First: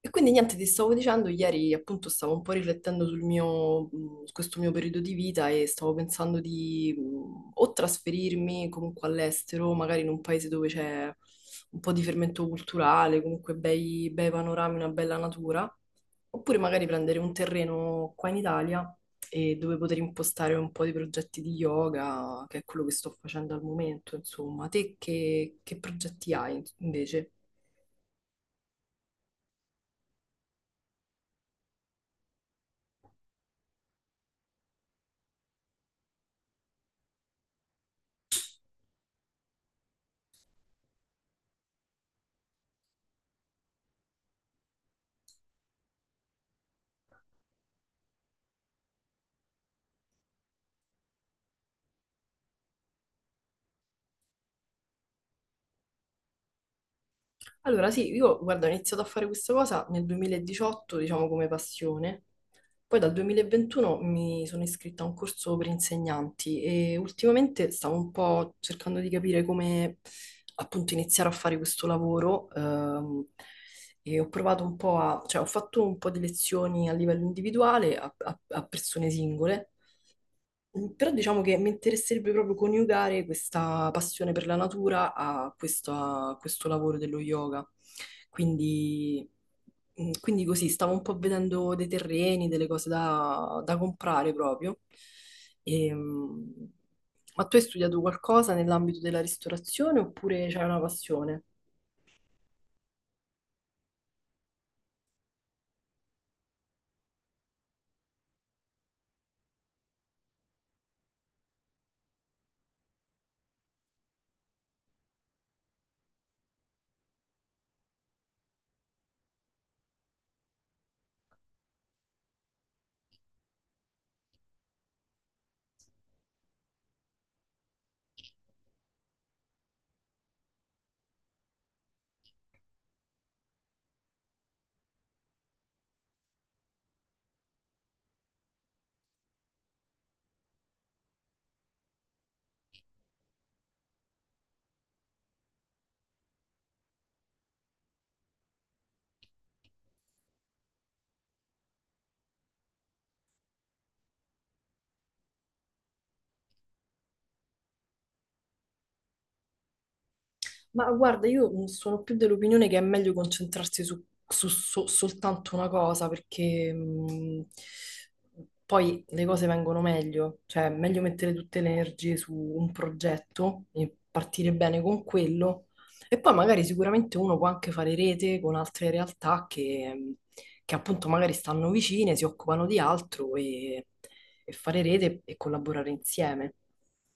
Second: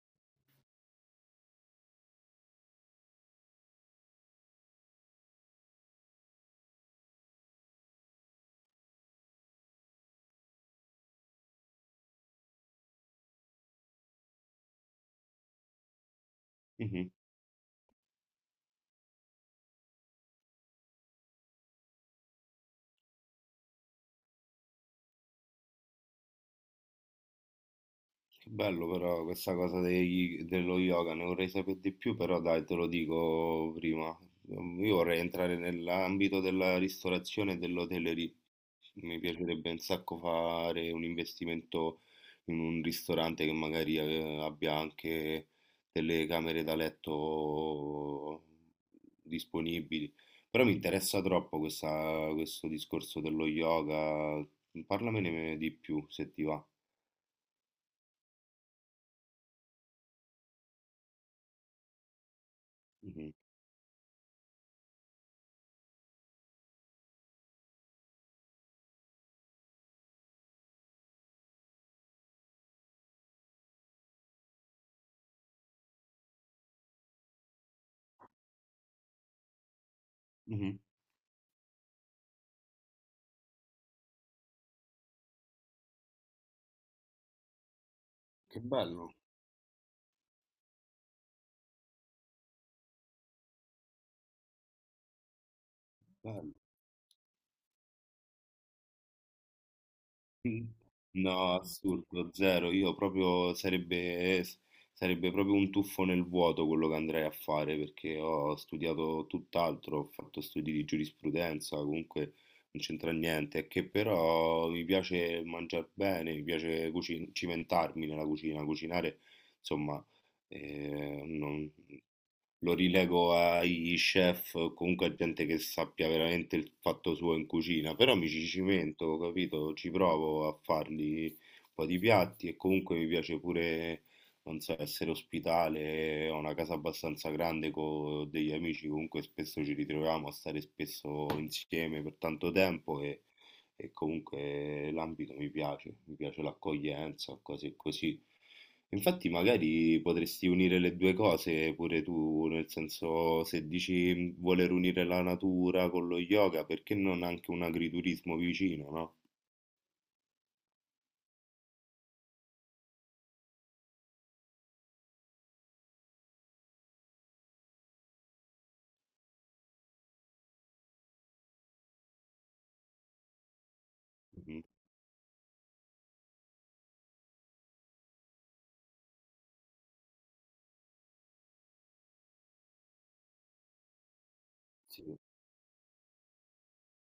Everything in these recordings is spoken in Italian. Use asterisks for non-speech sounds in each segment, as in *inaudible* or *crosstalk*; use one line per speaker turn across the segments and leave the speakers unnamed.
E quindi niente, ti stavo dicendo, ieri appunto stavo un po' riflettendo sul mio, su questo mio periodo di vita e stavo pensando di o trasferirmi comunque all'estero, magari in un paese dove c'è un po' di fermento culturale, comunque bei panorami, una bella natura, oppure magari
Mhm.
prendere un terreno qua in Italia e dove poter impostare un po' di progetti di yoga, che è quello che sto facendo al momento, insomma. Te che progetti hai invece?
Che bello però questa cosa dello yoga, ne vorrei sapere di più, però dai, te lo dico prima. Io vorrei entrare nell'ambito della ristorazione e dell'hotellerie. Mi piacerebbe un sacco fare un investimento in un ristorante che magari abbia anche delle camere da letto disponibili. Però mi interessa troppo questo discorso dello yoga. Parlamene di più se ti va.
Allora, sì, io guarda, ho iniziato a fare questa cosa nel 2018, diciamo come passione. Poi dal 2021 mi sono iscritta a un corso per insegnanti e ultimamente stavo un po' cercando di capire come appunto iniziare a fare questo lavoro. E ho provato un po' a, cioè ho fatto un po' di lezioni a livello individuale a persone singole.
Mh-mh.
Però diciamo che mi interesserebbe proprio coniugare questa passione per la natura a questo lavoro dello yoga.
Che bello,
Quindi, quindi così, stavo un po' vedendo dei terreni, delle cose da comprare proprio. E, mm,
bello.
ma tu hai studiato qualcosa nell'ambito della ristorazione oppure c'è
Mh.
una passione?
No, assurdo, zero. Io proprio sarebbe s Sarebbe proprio un tuffo nel vuoto quello che andrei a fare, perché ho studiato tutt'altro, ho fatto studi di giurisprudenza, comunque non c'entra niente, è che però mi piace mangiar bene, mi piace cuci cimentarmi nella cucina, cucinare, insomma, non Lo rilego ai chef, o comunque a gente che sappia veramente il fatto suo in cucina, però mi ci cimento, capito? Ci provo a farli un po' di piatti e comunque mi piace pure, non so, essere ospitale, ho una casa abbastanza grande con degli amici, comunque spesso ci ritroviamo a stare spesso insieme per tanto tempo e comunque l'ambito mi piace l'accoglienza, cose così. Infatti magari potresti unire le 2 cose pure tu, nel senso se dici "Mhmm, voler unire la natura con lo yoga, perché non anche un agriturismo vicino, no?
Ma guarda, io sono più dell'opinione che è meglio concentrarsi su, soltanto una cosa, perché poi le cose vengono meglio, cioè è meglio mettere tutte le energie su un progetto e partire
Mh-mh,
bene con quello, e poi magari sicuramente uno può anche fare rete con altre realtà che appunto magari stanno vicine, si occupano di altro e fare
sì.
rete e collaborare insieme.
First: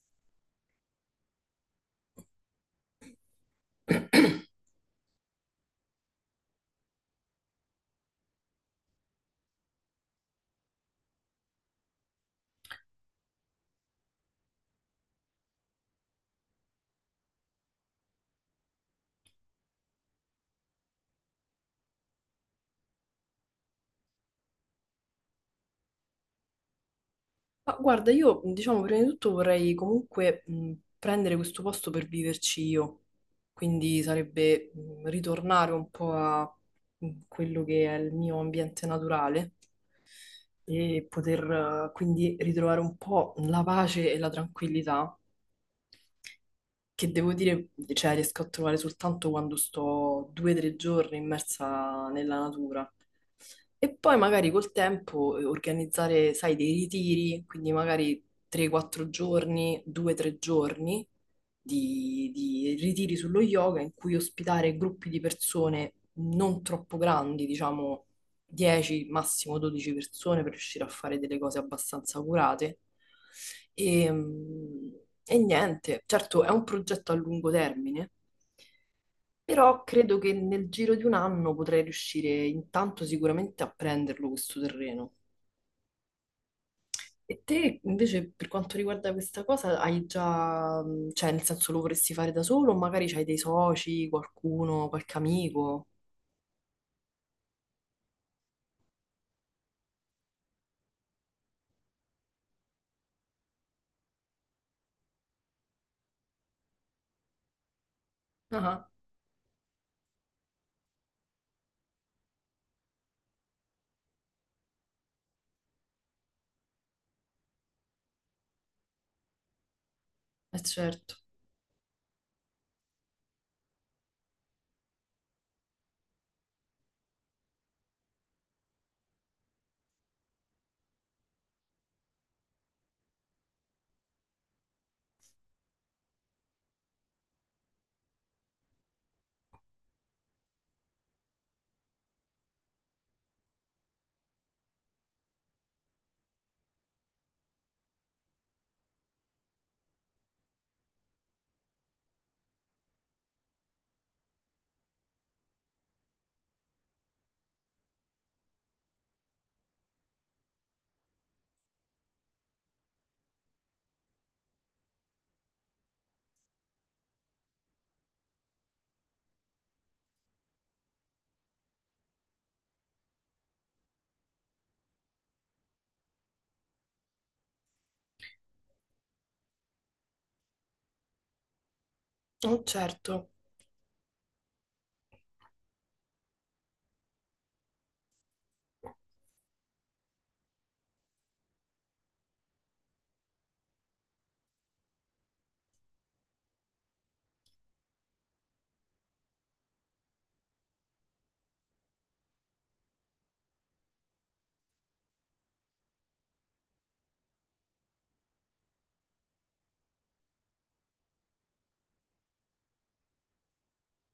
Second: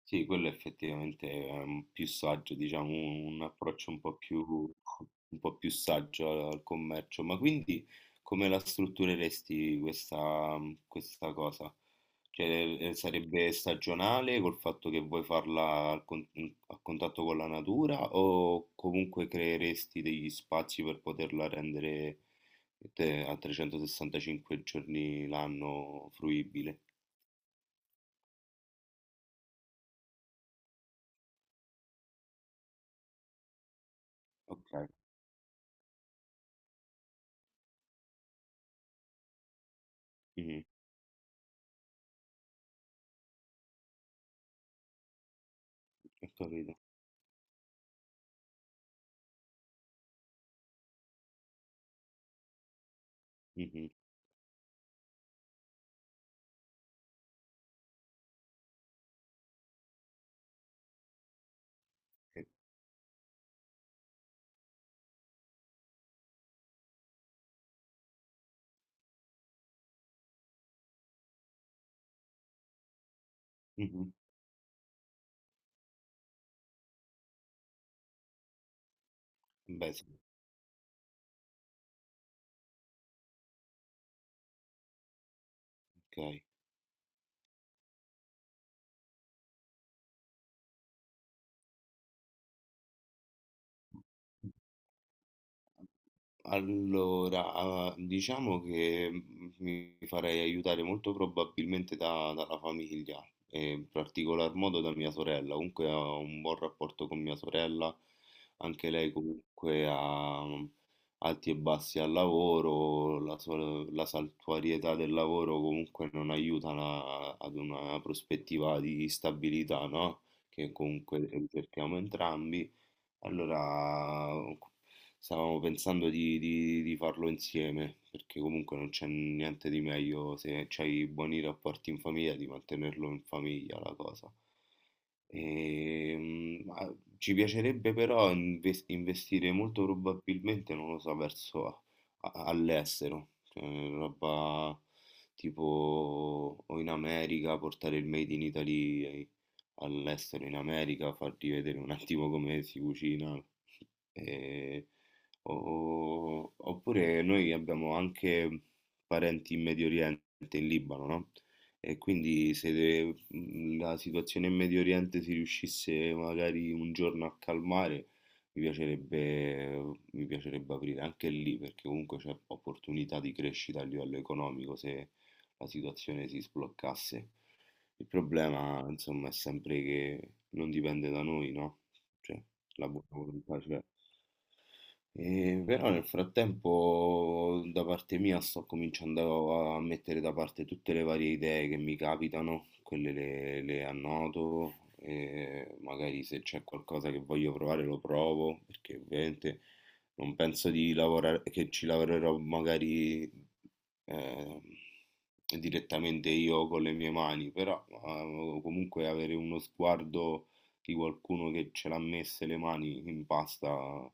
Sì, quello effettivamente è più saggio, diciamo, un approccio
*clears throat*
un po' più saggio al, al commercio. Ma quindi come la struttureresti questa, questa cosa? Cioè, sarebbe stagionale col fatto che vuoi farla a contatto con la natura o comunque creeresti degli spazi per poterla rendere a 365 giorni l'anno fruibile?
Ma guarda, io diciamo prima di tutto vorrei comunque prendere questo posto per viverci io, quindi sarebbe
Ok,
ritornare un po' a quello che è il mio ambiente naturale
mhm,
e poter quindi ritrovare un po' la pace e la tranquillità
ho capito.
che devo dire, cioè, riesco a trovare soltanto quando sto due o tre giorni immersa nella natura.
Mhm.
E poi magari col tempo organizzare, sai, dei ritiri, quindi magari 3-4 giorni, 2-3 giorni di ritiri sullo yoga in cui ospitare gruppi di persone non troppo grandi, diciamo 10, massimo 12 persone per riuscire a fare delle cose abbastanza curate. E,
Mh-mh.
mm, e niente, certo è un progetto a lungo termine, però
Beh sì,
credo che nel giro di un anno potrei riuscire intanto sicuramente a prenderlo questo terreno.
okay.
E te invece per quanto riguarda questa cosa hai già, cioè nel senso lo vorresti fare da solo o magari c'hai dei soci, qualcuno, qualche amico?
Allora, diciamo che, mi farei aiutare molto probabilmente da dalla famiglia e in particolar modo da mia sorella. Comunque ho un buon rapporto con mia sorella,
Ah,
anche lei comunque ha, alti e bassi al lavoro, la saltuarietà del lavoro comunque non aiuta la ad una prospettiva di stabilità, no,
eh
che
certo,
comunque, cerchiamo entrambi. Allora, stavamo pensando di farlo insieme, perché comunque non c'è niente di meglio se c'hai buoni rapporti in famiglia, di mantenerlo in famiglia la cosa. Ma ci piacerebbe però investire molto probabilmente, non lo so, verso all'estero, cioè roba tipo o in America, portare il Made in Italy all'estero, in America, farti vedere un attimo come si cucina. E- Oppure noi abbiamo anche parenti in Medio Oriente, in Libano, no? E quindi se de- mhmm, la situazione in Medio Oriente si riuscisse magari un giorno a calmare, mi piacerebbe aprire anche lì, perché comunque c'è opportunità di crescita a livello economico se la situazione si sbloccasse. Il problema, insomma, è sempre che non dipende da noi, no? Cioè,
oh,
la buona
certo.
volontà c'è. E però nel frattempo da parte mia sto cominciando a mettere da parte tutte le varie idee che mi capitano, quelle le annoto e magari se c'è qualcosa che voglio provare lo provo, perché ovviamente non penso di lavorare, che ci lavorerò magari eh, direttamente io con le mie mani, però comunque avere uno sguardo di qualcuno che ce l'ha messe le mani in pasta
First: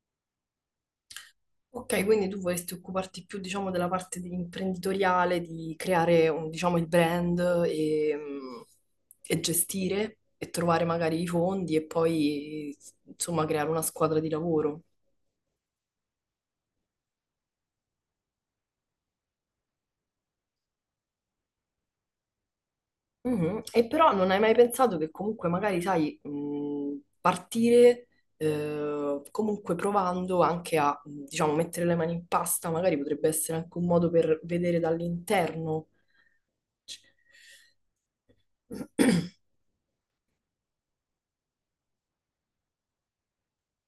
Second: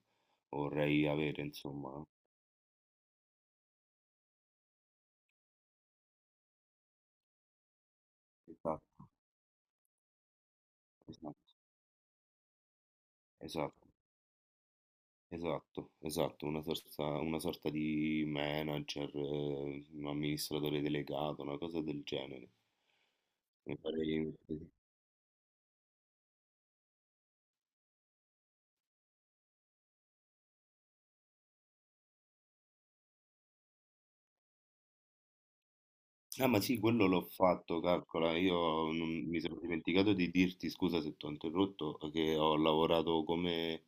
vorrei avere, insomma.
Ok, quindi tu vorresti occuparti più, diciamo, imprenditoriale, diciamo, il brand e, mm,
Esatto,
e gestire e trovare magari i
esatto,
fondi e poi, insomma, creare una
esatto,
squadra di lavoro.
esatto, esatto, una sorta di manager, un amministratore delegato, una cosa del genere.
Mhm.
Mi
E però
farei-
non hai mai pensato che comunque magari, sai, partire comunque provando anche a, diciamo, mettere le mani in pasta, magari potrebbe essere anche un modo per vedere dall'interno.
Ah, ma sì, quello l'ho fatto, calcola. Io non-
*clears throat*
Mi sono dimenticato di dirti, scusa se ti ho interrotto, che ho lavorato come,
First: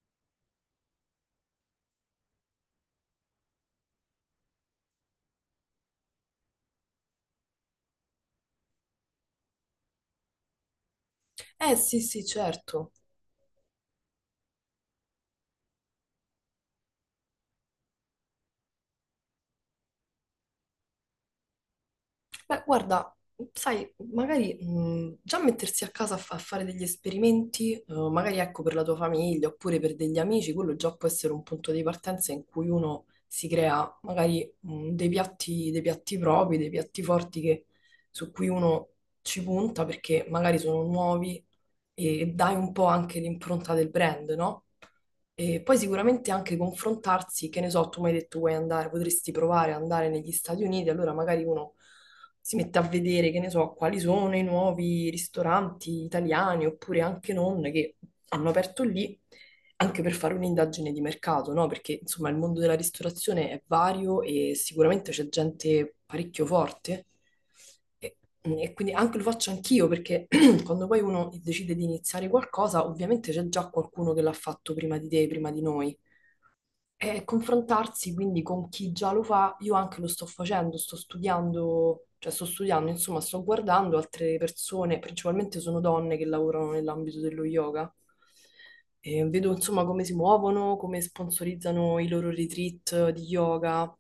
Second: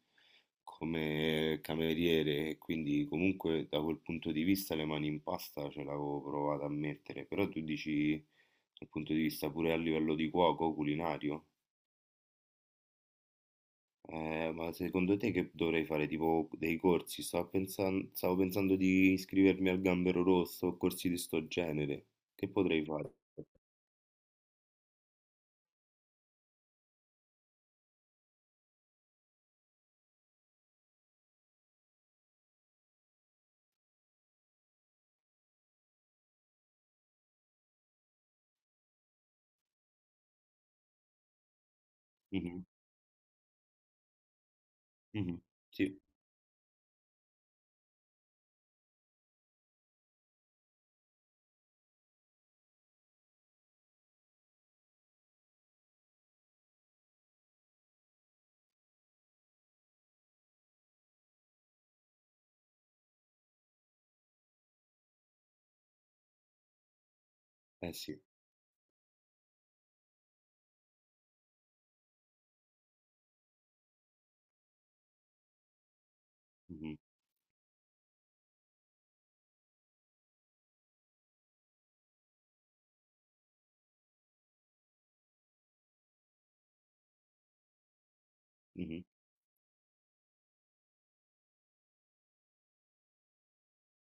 come cameriere e quindi comunque da quel punto di vista le mani in pasta ce l'avevo provato a mettere. Però tu dici dal punto di vista pure a livello di cuoco, culinario.
Eh sì, sì, certo.
Ma secondo te che dovrei fare? Tipo dei corsi? Stavo pensando di iscrivermi al Gambero Rosso o corsi di sto genere. Che
Beh,
potrei fare?
guarda, sai, magari già mettersi a casa a fare degli esperimenti, magari ecco per la tua famiglia oppure per degli amici, quello già può essere un punto di partenza in cui uno si crea magari dei piatti propri, dei piatti forti che- su cui uno ci punta perché magari sono nuovi e dai un po' anche l'impronta del brand, no?
Mh-mh.
E poi
Sì,
sicuramente anche confrontarsi, che ne so, tu mi hai detto vuoi andare, potresti provare ad andare negli Stati Uniti, allora magari uno si mette a vedere, che ne so, quali sono i nuovi ristoranti italiani oppure anche non che hanno aperto lì, anche per fare un'indagine di mercato, no? Perché insomma il mondo della ristorazione è vario e sicuramente c'è gente parecchio forte.
eh
E,
sì.
e quindi anche lo faccio anch'io perché *clears throat* quando poi uno decide di iniziare qualcosa, ovviamente c'è già qualcuno che l'ha fatto prima di te, prima di noi.
Mh-mh,
E confrontarsi quindi con chi già lo fa, io anche lo sto facendo, sto studiando, cioè sto studiando, insomma, sto guardando altre persone, principalmente sono donne che lavorano nell'ambito dello yoga.
mh-mh,
E vedo insomma come si muovono, come sponsorizzano i loro retreat di yoga.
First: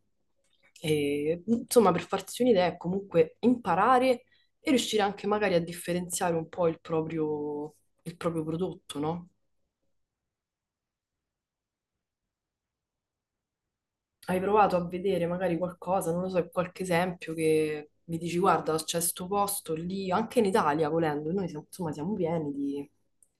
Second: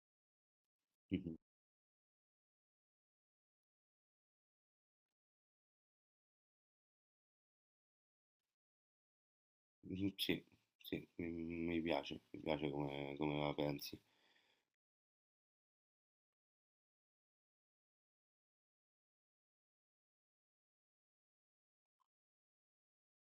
mh-mh.
E, insomma, per farsi un'idea è comunque imparare e riuscire anche magari a differenziare un po' il proprio prodotto, no?
Sì, sì, mi mi piace come come la pensi.
Hai provato a vedere magari qualcosa, non lo so, qualche esempio che mi dici, guarda, c'è sto posto lì, anche in Italia, volendo, insomma siamo pieni di,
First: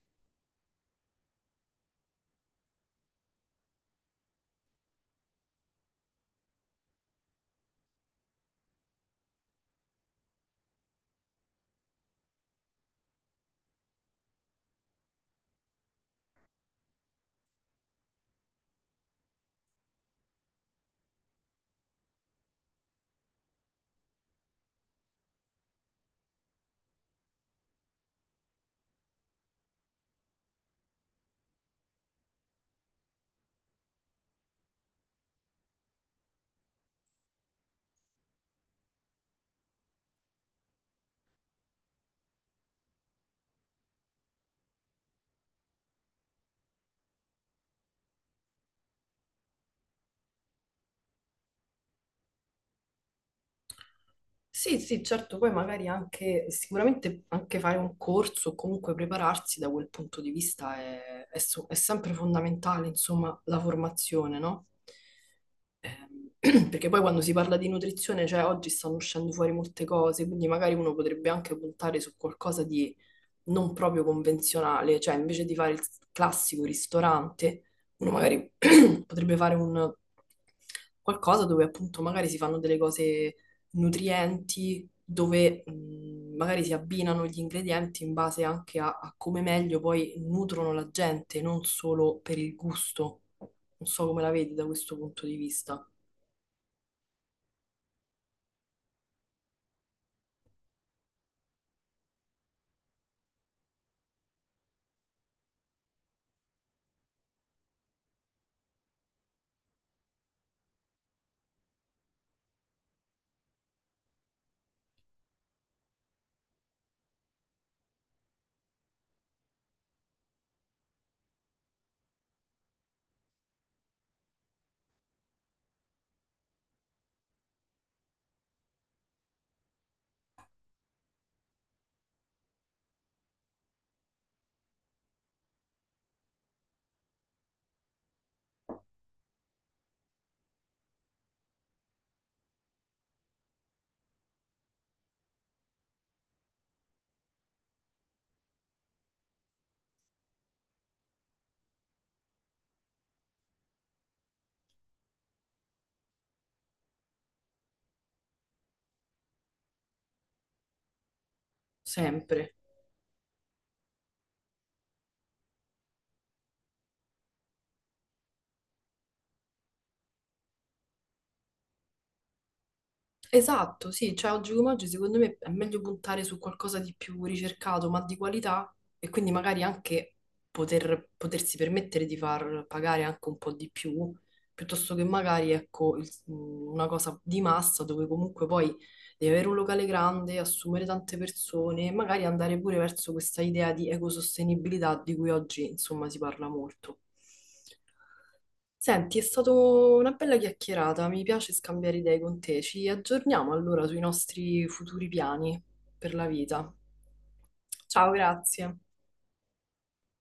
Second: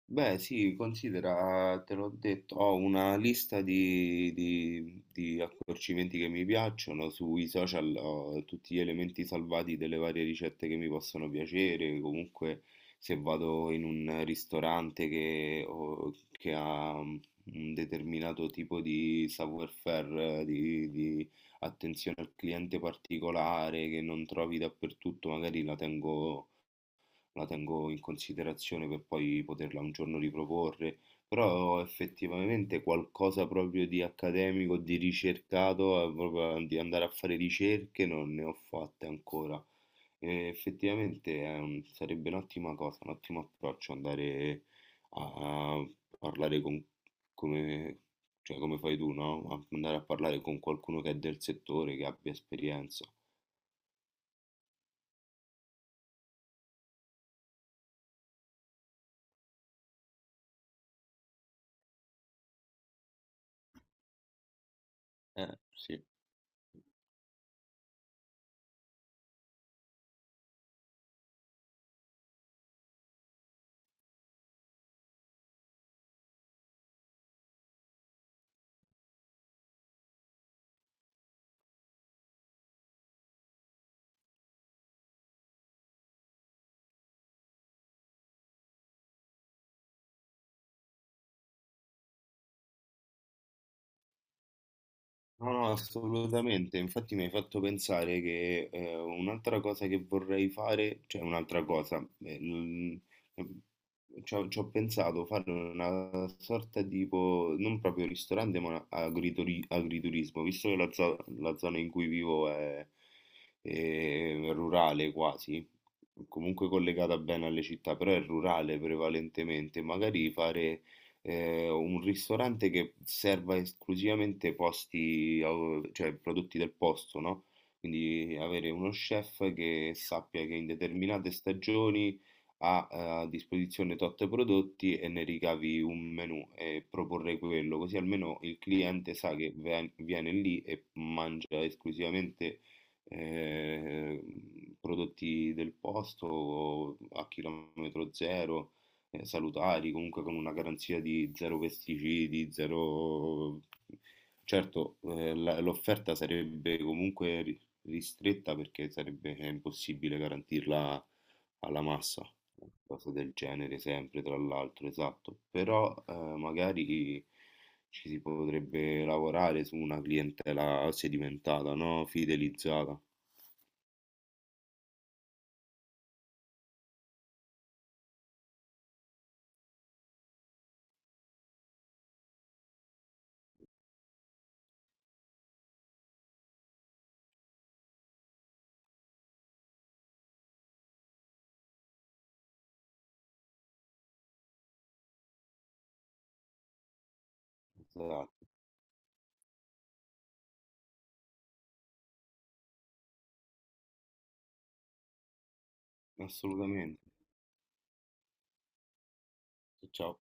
Beh, sì, considera, te l'ho detto, ho una lista di accorcimenti che mi piacciono, sui social ho tutti gli elementi salvati delle varie ricette che mi possono piacere, comunque se vado in un ristorante che ha un determinato tipo di savoir-faire, di attenzione al cliente particolare che non trovi dappertutto, magari la tengo in considerazione per poi poterla un giorno riproporre, però effettivamente qualcosa proprio di accademico, di ricercato, proprio di andare a fare ricerche non ne ho fatte ancora. E effettivamente è sarebbe un'ottima cosa, un ottimo approccio andare a parlare con, come, cioè come fai tu, no? Andare a parlare con qualcuno che è del settore, che abbia esperienza.
sì, sì, certo, poi magari anche, sicuramente anche fare un corso o comunque prepararsi da quel punto di vista è sempre fondamentale, insomma, la formazione, no?
Sì.
Ehm, *clears throat* Perché poi quando si parla di nutrizione, cioè oggi stanno uscendo fuori molte cose, quindi magari uno potrebbe anche puntare su qualcosa di non proprio convenzionale, cioè invece di fare il classico ristorante, uno magari *clears throat* potrebbe fare un qualcosa dove appunto magari si fanno delle cose nutrienti, dove magari si abbinano gli ingredienti in base anche a come meglio poi nutrono la gente, non solo per il gusto. Non so come la vedi da questo punto di
No, no,
vista,
assolutamente. Infatti mi hai fatto pensare che un'altra cosa che vorrei fare, cioè un'altra cosa, eh, l- ci ho pensato fare una sorta tipo, non proprio ristorante, agriturismo, visto che la zona in cui vivo è rurale quasi, comunque collegata bene alle città, però è rurale prevalentemente, magari fare un ristorante che serva esclusivamente cioè prodotti del posto, no? Quindi avere uno chef che sappia che in determinate stagioni ha a disposizione tot prodotti e ne ricavi un menù e proporre quello, così almeno il cliente sa che viene lì e mangia esclusivamente eh, prodotti del posto o a chilometro zero salutari, comunque con una garanzia di zero pesticidi, zero... Certo, l'offerta sarebbe comunque ristretta perché sarebbe impossibile garantirla alla massa,
sempre.
una cosa del genere sempre, tra l'altro, esatto. Però magari ci si potrebbe lavorare su una clientela sedimentata, no? Fidelizzata.
Esatto, sì, cioè oggi come oggi secondo me è meglio puntare su qualcosa di più ricercato ma di qualità e quindi magari anche potersi permettere di far pagare anche un po' di più, piuttosto che magari ecco una cosa di massa dove comunque poi devi avere un locale grande, assumere tante persone e magari andare pure verso questa idea di ecosostenibilità di cui oggi insomma si parla molto.
Esatto,
Senti, è stata una bella chiacchierata, mi piace scambiare idee con te. Ci aggiorniamo allora sui nostri futuri piani per la vita.
assolutamente.
Ciao, grazie.
Ciao.